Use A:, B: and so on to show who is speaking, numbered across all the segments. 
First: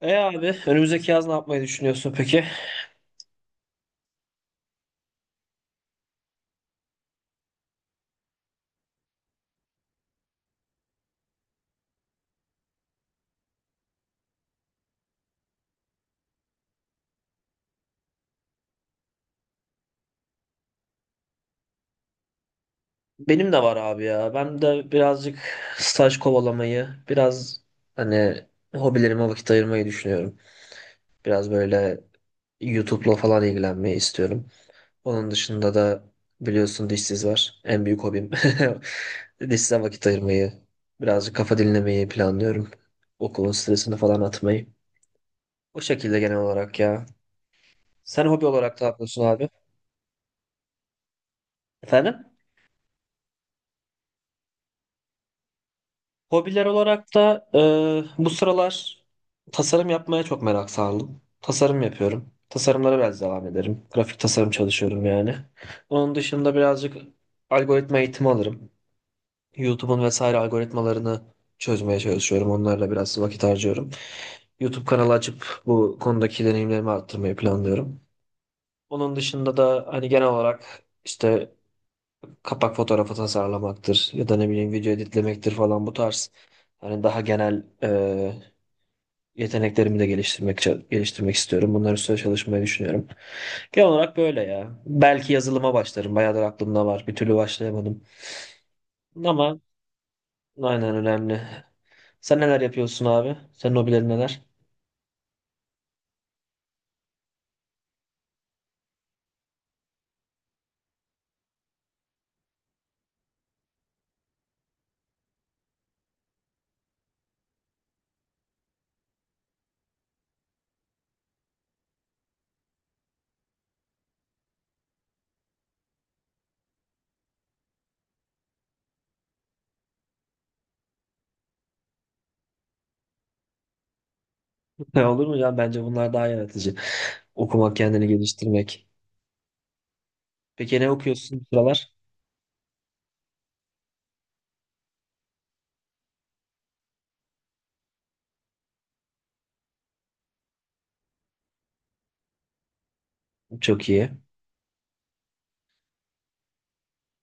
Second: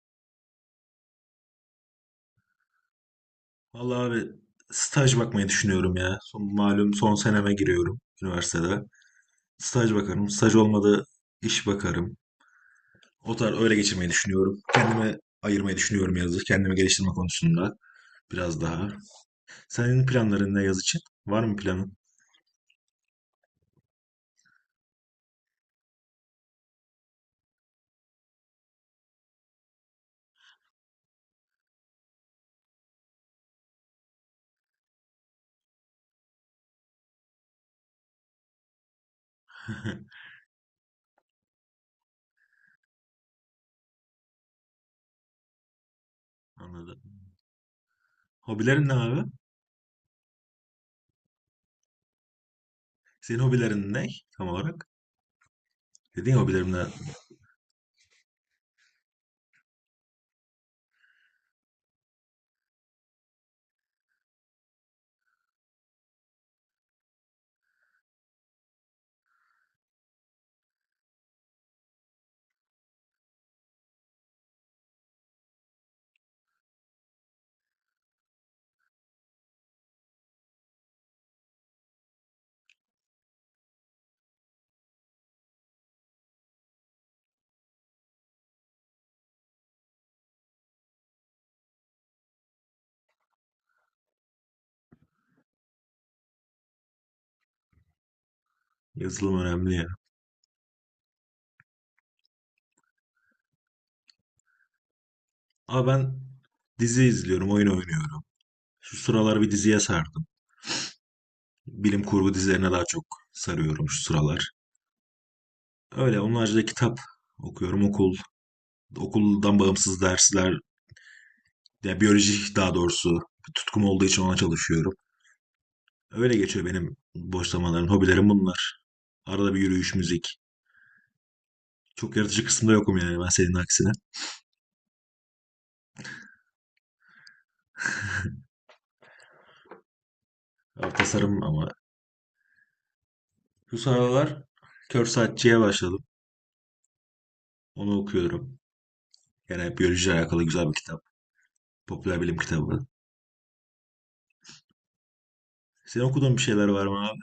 A: Abi, önümüzdeki yaz ne yapmayı düşünüyorsun peki?
B: Vallahi abi staj bakmayı düşünüyorum ya. Son, malum son seneme giriyorum üniversitede. Staj bakarım. Staj olmadı iş bakarım. O tarz öyle geçirmeyi düşünüyorum. Kendime ayırmayı düşünüyorum yazı. Kendimi geliştirme konusunda biraz daha. Senin planların ne yaz için? Var mı planın?
A: Benim de var abi ya. Ben de birazcık staj kovalamayı, biraz hani hobilerime vakit ayırmayı düşünüyorum. Biraz böyle YouTube'la falan ilgilenmeyi istiyorum. Onun dışında da biliyorsun dişsiz var. En büyük hobim. Dişsize vakit ayırmayı, birazcık kafa dinlemeyi planlıyorum. Okulun stresini falan atmayı. O şekilde genel olarak ya.
B: Anladım.
A: Sen hobi olarak ne
B: Hobilerin ne
A: yapıyorsun
B: abi?
A: abi? Efendim?
B: Senin hobilerin ne tam olarak? Dediğin
A: Hobiler
B: hobilerimde
A: olarak da bu sıralar tasarım yapmaya çok merak sardım. Tasarım yapıyorum. Tasarımlara biraz devam ederim. Grafik tasarım çalışıyorum yani. Onun dışında birazcık algoritma eğitimi alırım. YouTube'un vesaire algoritmalarını çözmeye çalışıyorum. Onlarla biraz vakit harcıyorum. YouTube kanalı açıp bu konudaki deneyimlerimi arttırmayı planlıyorum. Onun dışında da hani genel olarak işte kapak fotoğrafı tasarlamaktır ya da ne bileyim video editlemektir falan bu tarz. Hani daha genel yeteneklerimi de geliştirmek istiyorum. Bunlar üstüne çalışmayı düşünüyorum. Genel olarak böyle ya. Belki yazılıma başlarım. Bayağıdır aklımda var. Bir türlü başlayamadım.
B: yazılım
A: Ama
B: önemli ya.
A: aynen önemli. Sen neler yapıyorsun abi? Senin hobilerin neler?
B: Abi ben dizi izliyorum, oyun oynuyorum. Şu sıralar bir diziye sardım. Bilim kurgu dizilerine daha çok sarıyorum şu sıralar. Öyle onun haricinde kitap okuyorum. Okul, okuldan bağımsız dersler, yani biyoloji daha doğrusu bir tutkum olduğu için ona çalışıyorum. Öyle geçiyor benim boş zamanlarım, hobilerim bunlar. Arada bir yürüyüş, müzik. Çok yaratıcı kısımda yokum yani ben senin aksine.
A: Olur mu ya? Bence bunlar daha yaratıcı. Okumak, kendini geliştirmek. Peki ne
B: Ya,
A: okuyorsun
B: tasarım
A: bu
B: ama.
A: sıralar?
B: Şu sıralar Kör Saatçi'ye başladım. Onu okuyorum. Yani biyolojiyle alakalı güzel bir kitap. Popüler bilim kitabı.
A: Çok iyi.
B: Senin okuduğun bir şeyler var mı?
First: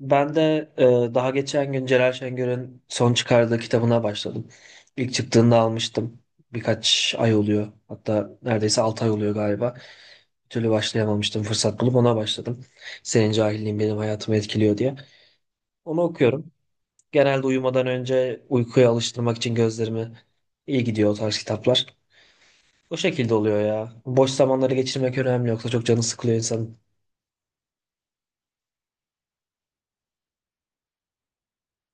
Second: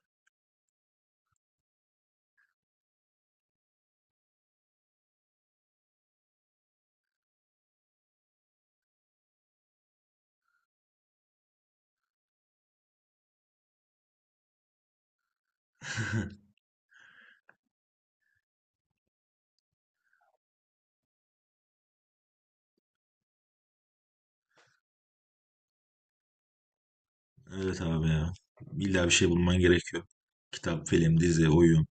A: Ben de daha geçen gün Celal Şengör'ün son çıkardığı kitabına başladım. İlk çıktığında almıştım. Birkaç ay oluyor. Hatta neredeyse 6 ay oluyor galiba. Bir türlü başlayamamıştım. Fırsat bulup ona başladım. Senin cahilliğin benim hayatımı etkiliyor diye. Onu okuyorum. Genelde uyumadan önce uykuya alıştırmak için gözlerimi iyi gidiyor o tarz kitaplar. O şekilde oluyor ya. Boş zamanları geçirmek önemli yoksa çok canı sıkılıyor insanın.
B: Evet abi ya. İlla bir şey bulman gerekiyor. Kitap, film, dizi, oyun.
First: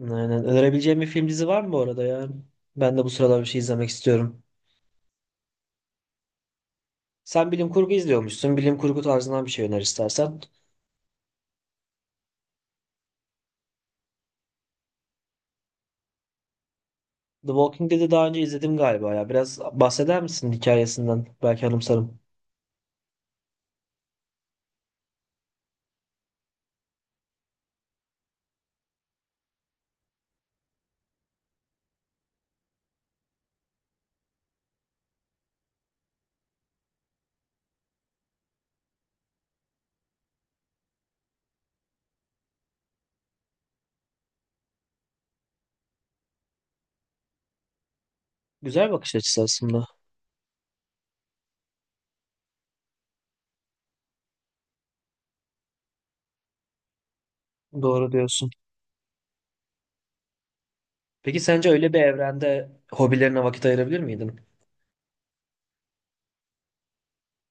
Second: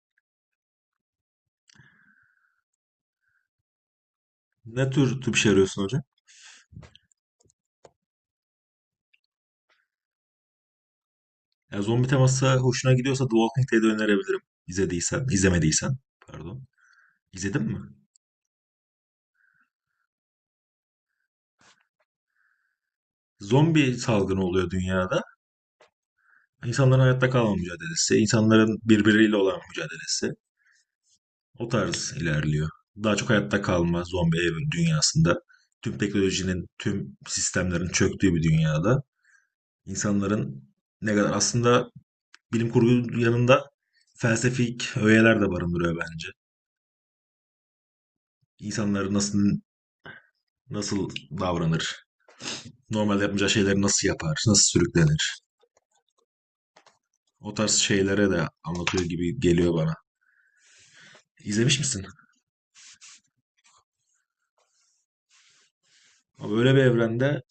A: Aynen. Önerebileceğim bir film dizi var mı bu arada ya? Ben de bu sıralar bir şey izlemek istiyorum.
B: Ne tür bir şey arıyorsun hocam?
A: Sen bilim kurgu izliyormuşsun. Bilim kurgu tarzından bir şey öner istersen.
B: Ya zombi teması hoşuna gidiyorsa The Walking Dead'i önerebilirim. İzlediysen, izlemediysen. Pardon.
A: The
B: İzledin mi?
A: Walking Dead'i daha önce izledim galiba ya. Biraz bahseder misin hikayesinden? Belki anımsarım.
B: Zombi salgını oluyor dünyada. İnsanların hayatta kalma mücadelesi, insanların birbiriyle olan mücadelesi. O tarz ilerliyor. Daha çok hayatta kalma, zombi ev dünyasında tüm teknolojinin, tüm sistemlerin çöktüğü bir dünyada insanların ne kadar aslında bilim kurgu yanında felsefik öğeler de barındırıyor bence.
A: Güzel
B: İnsanlar
A: bakış açısı
B: nasıl
A: aslında.
B: nasıl davranır? Normal yapmayacağı şeyleri nasıl yapar? Nasıl sürüklenir? O tarz
A: Doğru
B: şeylere de
A: diyorsun.
B: anlatıyor gibi geliyor bana.
A: Peki sence
B: İzlemiş
A: öyle bir
B: misin?
A: evrende hobilerine vakit ayırabilir miydin?
B: Ama böyle bir evrende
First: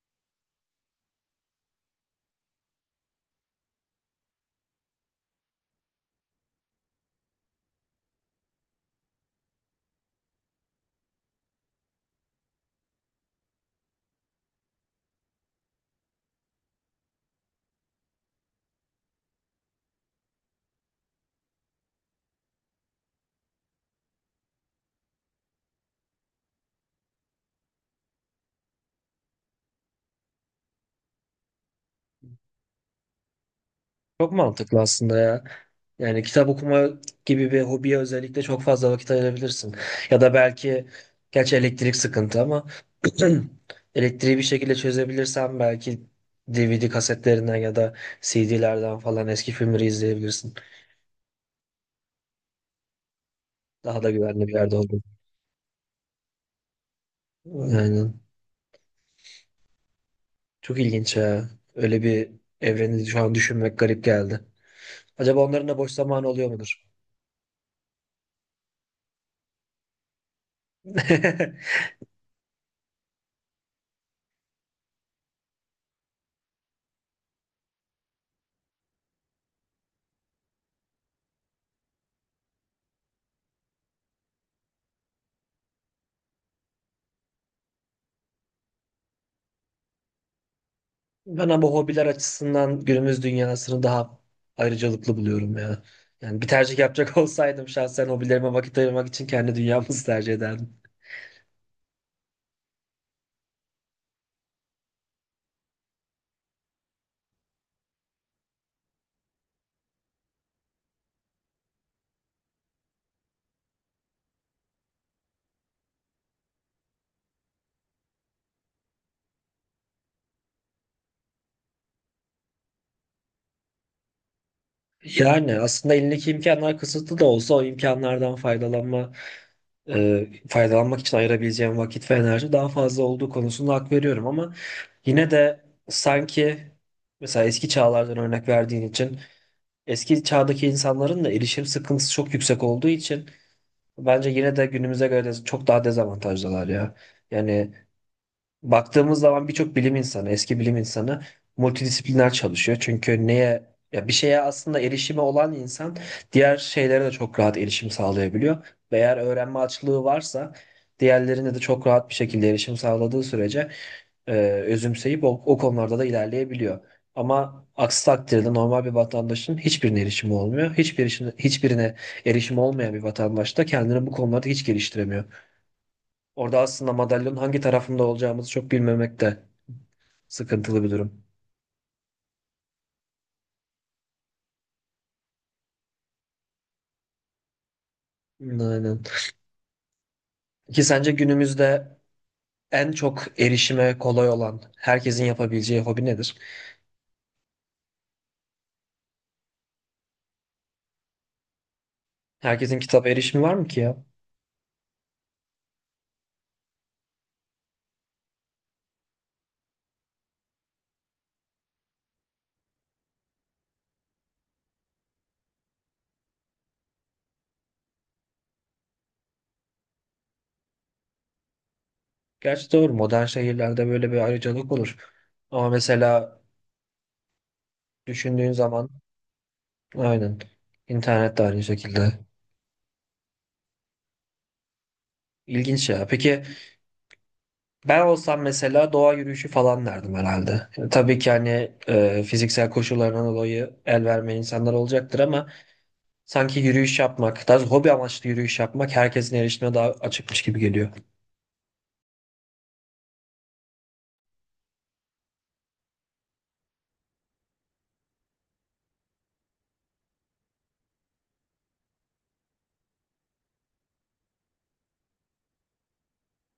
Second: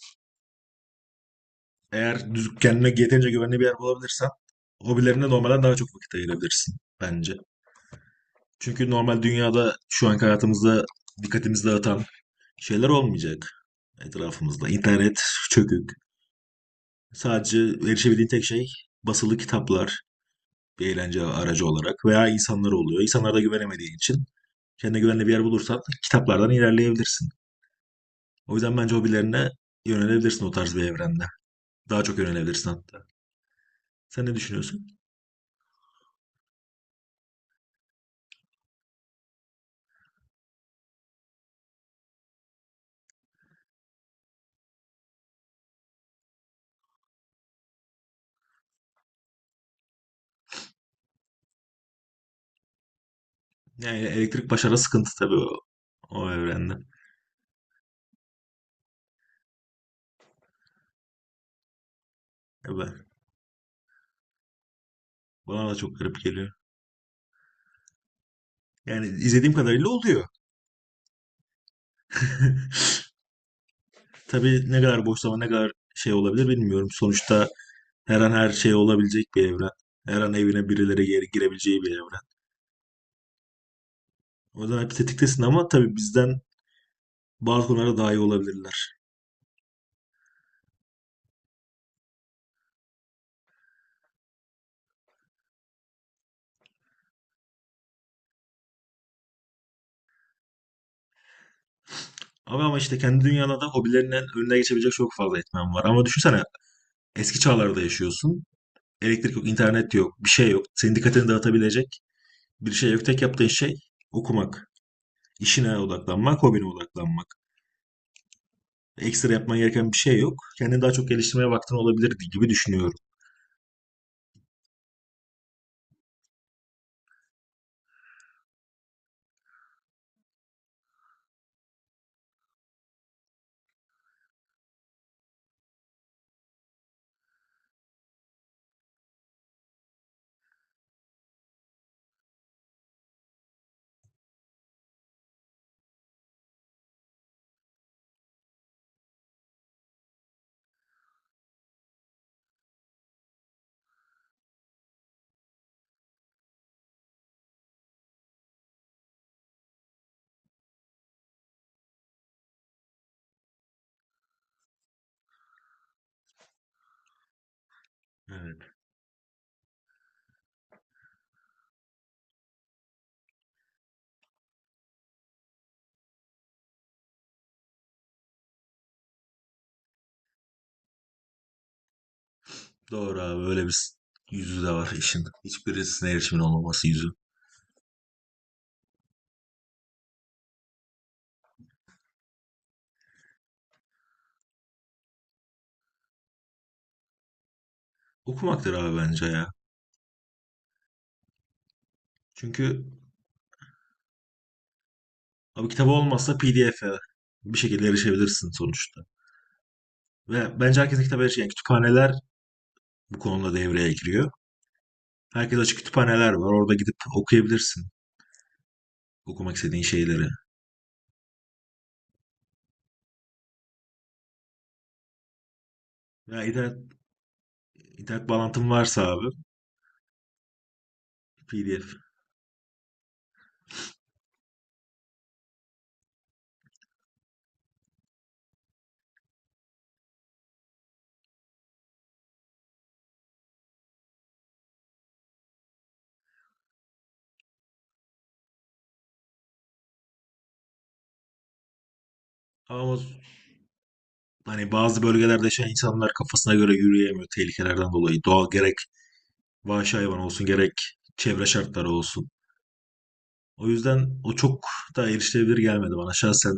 B: eğer düz, kendine yeterince güvenli bir yer bulabilirsen hobilerine normalden daha çok vakit ayırabilirsin bence. Çünkü normal dünyada şu anki hayatımızda dikkatimizi dağıtan şeyler olmayacak etrafımızda. İnternet çökük. Sadece erişebildiğin tek şey basılı kitaplar bir eğlence aracı olarak veya insanlar oluyor. İnsanlara da güvenemediğin için kendine güvenli bir yer bulursan kitaplardan ilerleyebilirsin. O yüzden bence hobilerine yönelebilirsin o tarz bir evrende. Daha çok yönelebilirsin hatta. Sen
A: Çok
B: ne
A: mantıklı
B: düşünüyorsun?
A: aslında ya. Yani kitap okuma gibi bir hobiye özellikle çok fazla vakit ayırabilirsin. Ya da belki gerçi elektrik sıkıntı ama elektriği bir şekilde çözebilirsen belki DVD kasetlerinden ya da CD'lerden falan eski filmleri izleyebilirsin.
B: Yani
A: Daha da güvenli
B: elektrik
A: bir yerde
B: başarı
A: olur.
B: sıkıntı tabii o evrenden.
A: Aynen. Çok ilginç ya. Öyle bir
B: Ya
A: evreni
B: ben-
A: şu an düşünmek garip geldi. Acaba onların
B: Bana da
A: da boş
B: çok garip
A: zamanı oluyor
B: geliyor.
A: mudur?
B: Yani izlediğim kadarıyla oluyor. Tabii ne kadar boş zaman ne kadar şey olabilir bilmiyorum. Sonuçta her an her şey olabilecek bir evren. Her an evine birileri geri girebileceği bir evren. O yüzden hep tetiktesin ama tabii bizden bazı konularda daha iyi olabilirler.
A: Ben ama hobiler açısından günümüz dünyasını daha ayrıcalıklı buluyorum ya. Yani bir tercih yapacak olsaydım şahsen hobilerime vakit ayırmak için kendi dünyamızı tercih ederdim.
B: Ama işte kendi dünyanda da hobilerinin önüne geçebilecek çok fazla etmen var. Ama düşünsene eski çağlarda yaşıyorsun. Elektrik yok, internet yok, bir şey yok. Senin dikkatini dağıtabilecek bir şey yok. Tek yaptığın şey okumak. İşine odaklanmak, hobine odaklanmak. Ekstra yapman gereken bir şey yok. Kendini daha çok geliştirmeye vaktin olabilirdi gibi düşünüyorum.
A: Yani aslında elindeki imkanlar kısıtlı da olsa o imkanlardan faydalanma, faydalanmak için ayırabileceğim vakit ve enerji daha fazla olduğu konusunda hak veriyorum ama yine de sanki mesela eski çağlardan örnek verdiğin için eski çağdaki insanların da erişim sıkıntısı çok yüksek olduğu için bence yine de günümüze göre de çok daha dezavantajlılar ya. Yani baktığımız zaman birçok bilim insanı, eski bilim insanı multidisipliner çalışıyor. Çünkü neye ya bir şeye aslında erişimi olan insan diğer şeylere de çok rahat erişim sağlayabiliyor. Ve eğer öğrenme açlığı varsa diğerlerine de çok rahat bir şekilde erişim sağladığı sürece özümseyip o konularda da ilerleyebiliyor. Ama aksi takdirde
B: Evet.
A: normal bir vatandaşın hiçbirine erişimi olmuyor. Hiçbirine erişimi olmayan bir vatandaş da kendini bu konularda hiç geliştiremiyor. Orada aslında madalyonun hangi tarafında olacağımızı çok bilmemek de sıkıntılı bir durum.
B: Doğru abi öyle bir yüzü de var işin. Hiçbirisine erişimin olmaması yüzü.
A: Aynen. Ki sence günümüzde en çok erişime kolay olan, herkesin yapabileceği hobi nedir?
B: Okumaktır abi bence ya.
A: Herkesin
B: Çünkü
A: kitap erişimi var mı ki ya?
B: abi kitabı olmazsa PDF'e bir şekilde erişebilirsin sonuçta. Ve bence herkesin kitaba erişiyor. Yani kütüphaneler bu konuda devreye giriyor. Herkes açık kütüphaneler var. Orada gidip okuyabilirsin okumak istediğin şeyleri.
A: Gerçi doğru, modern şehirlerde böyle bir ayrıcalık olur. Ama mesela
B: Ya internet, internet
A: düşündüğün
B: bağlantın
A: zaman
B: varsa abi
A: aynen İnternet de aynı
B: PDF.
A: şekilde. İlginç ya. Peki ben olsam mesela doğa yürüyüşü falan derdim herhalde. Yani tabii ki hani fiziksel koşullarından dolayı el vermeyen insanlar olacaktır ama sanki yürüyüş yapmak, daha doğrusu hobi amaçlı yürüyüş yapmak herkesin erişimine daha açıkmış gibi geliyor.
B: Ama hani bazı bölgelerde yaşayan insanlar kafasına göre yürüyemiyor tehlikelerden dolayı. Doğal gerek vahşi hayvan olsun gerek çevre şartları olsun. O yüzden o çok daha erişilebilir gelmedi bana şahsen.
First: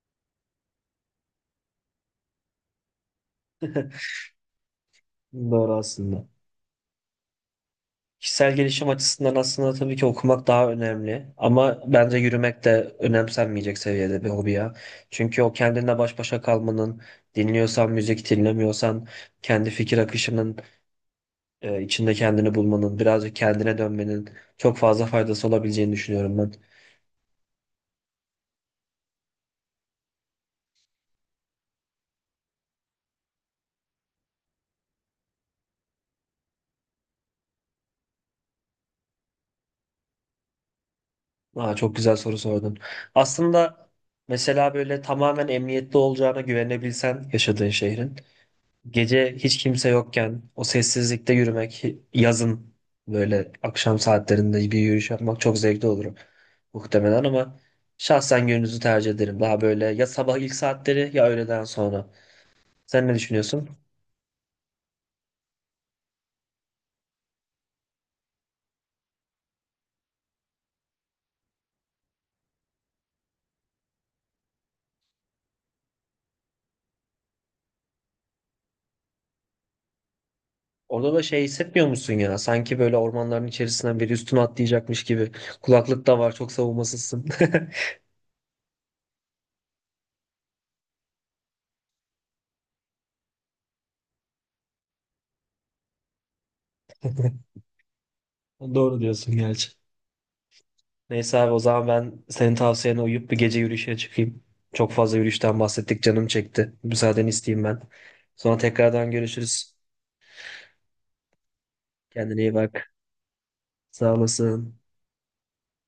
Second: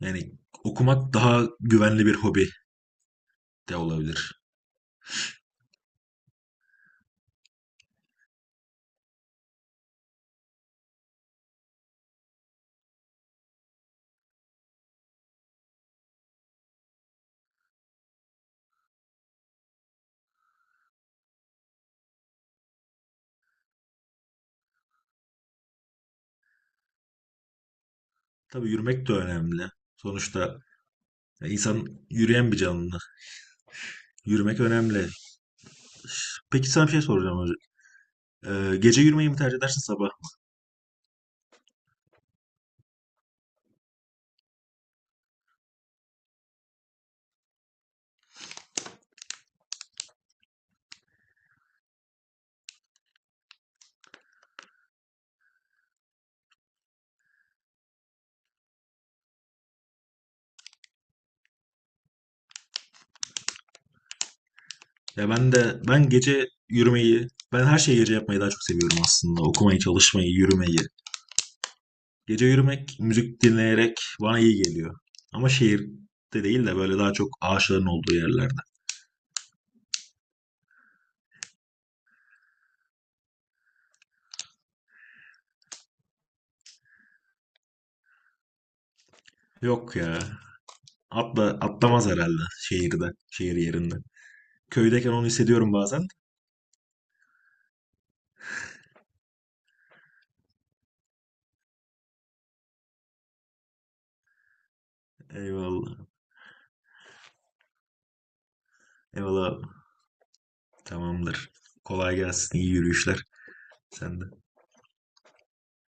B: Yani okumak daha güvenli bir hobi de olabilir.
A: Doğru aslında. Kişisel gelişim açısından aslında tabii ki okumak daha önemli. Ama bence yürümek de önemsenmeyecek seviyede bir hobi ya. Çünkü o kendinle baş başa kalmanın, dinliyorsan müzik, dinlemiyorsan kendi fikir akışının içinde kendini bulmanın, birazcık kendine dönmenin çok fazla faydası olabileceğini düşünüyorum ben.
B: Tabii yürümek de önemli. Sonuçta insan yürüyen bir canlı. Yürümek önemli. Peki sana bir şey soracağım hocam. Gece yürümeyi mi tercih edersin sabah?
A: Aa, çok güzel soru sordun. Aslında mesela böyle tamamen emniyetli olacağına güvenebilsen yaşadığın şehrin. Gece hiç kimse yokken o sessizlikte yürümek, yazın böyle akşam saatlerinde bir yürüyüş yapmak çok zevkli olur muhtemelen ama şahsen gündüzü tercih ederim. Daha böyle ya sabah ilk saatleri ya öğleden sonra. Sen ne düşünüyorsun?
B: Ya ben de, ben gece yürümeyi, ben her şeyi gece yapmayı daha çok seviyorum aslında. Okumayı, çalışmayı, yürümeyi. Gece yürümek, müzik dinleyerek bana iyi geliyor. Ama şehirde değil de böyle daha çok ağaçların olduğu yerlerde.
A: Orada da şey hissetmiyor musun ya? Sanki böyle ormanların içerisinden biri üstüne atlayacakmış gibi. Kulaklık da var, çok savunmasızsın.
B: Yok ya. Atla, atlamaz herhalde şehirde, şehir yerinde. Köydeyken onu hissediyorum bazen.
A: Doğru diyorsun gerçi. Neyse abi, o zaman ben senin tavsiyene uyup bir gece yürüyüşe çıkayım. Çok fazla yürüyüşten bahsettik,
B: Eyvallah.
A: canım çekti. Müsaadeni isteyeyim ben. Sonra tekrardan
B: Eyvallah.
A: görüşürüz.
B: Tamamdır. Kolay
A: Kendine iyi
B: gelsin. İyi
A: bak.
B: yürüyüşler.
A: Sağ
B: Sen de.
A: olasın.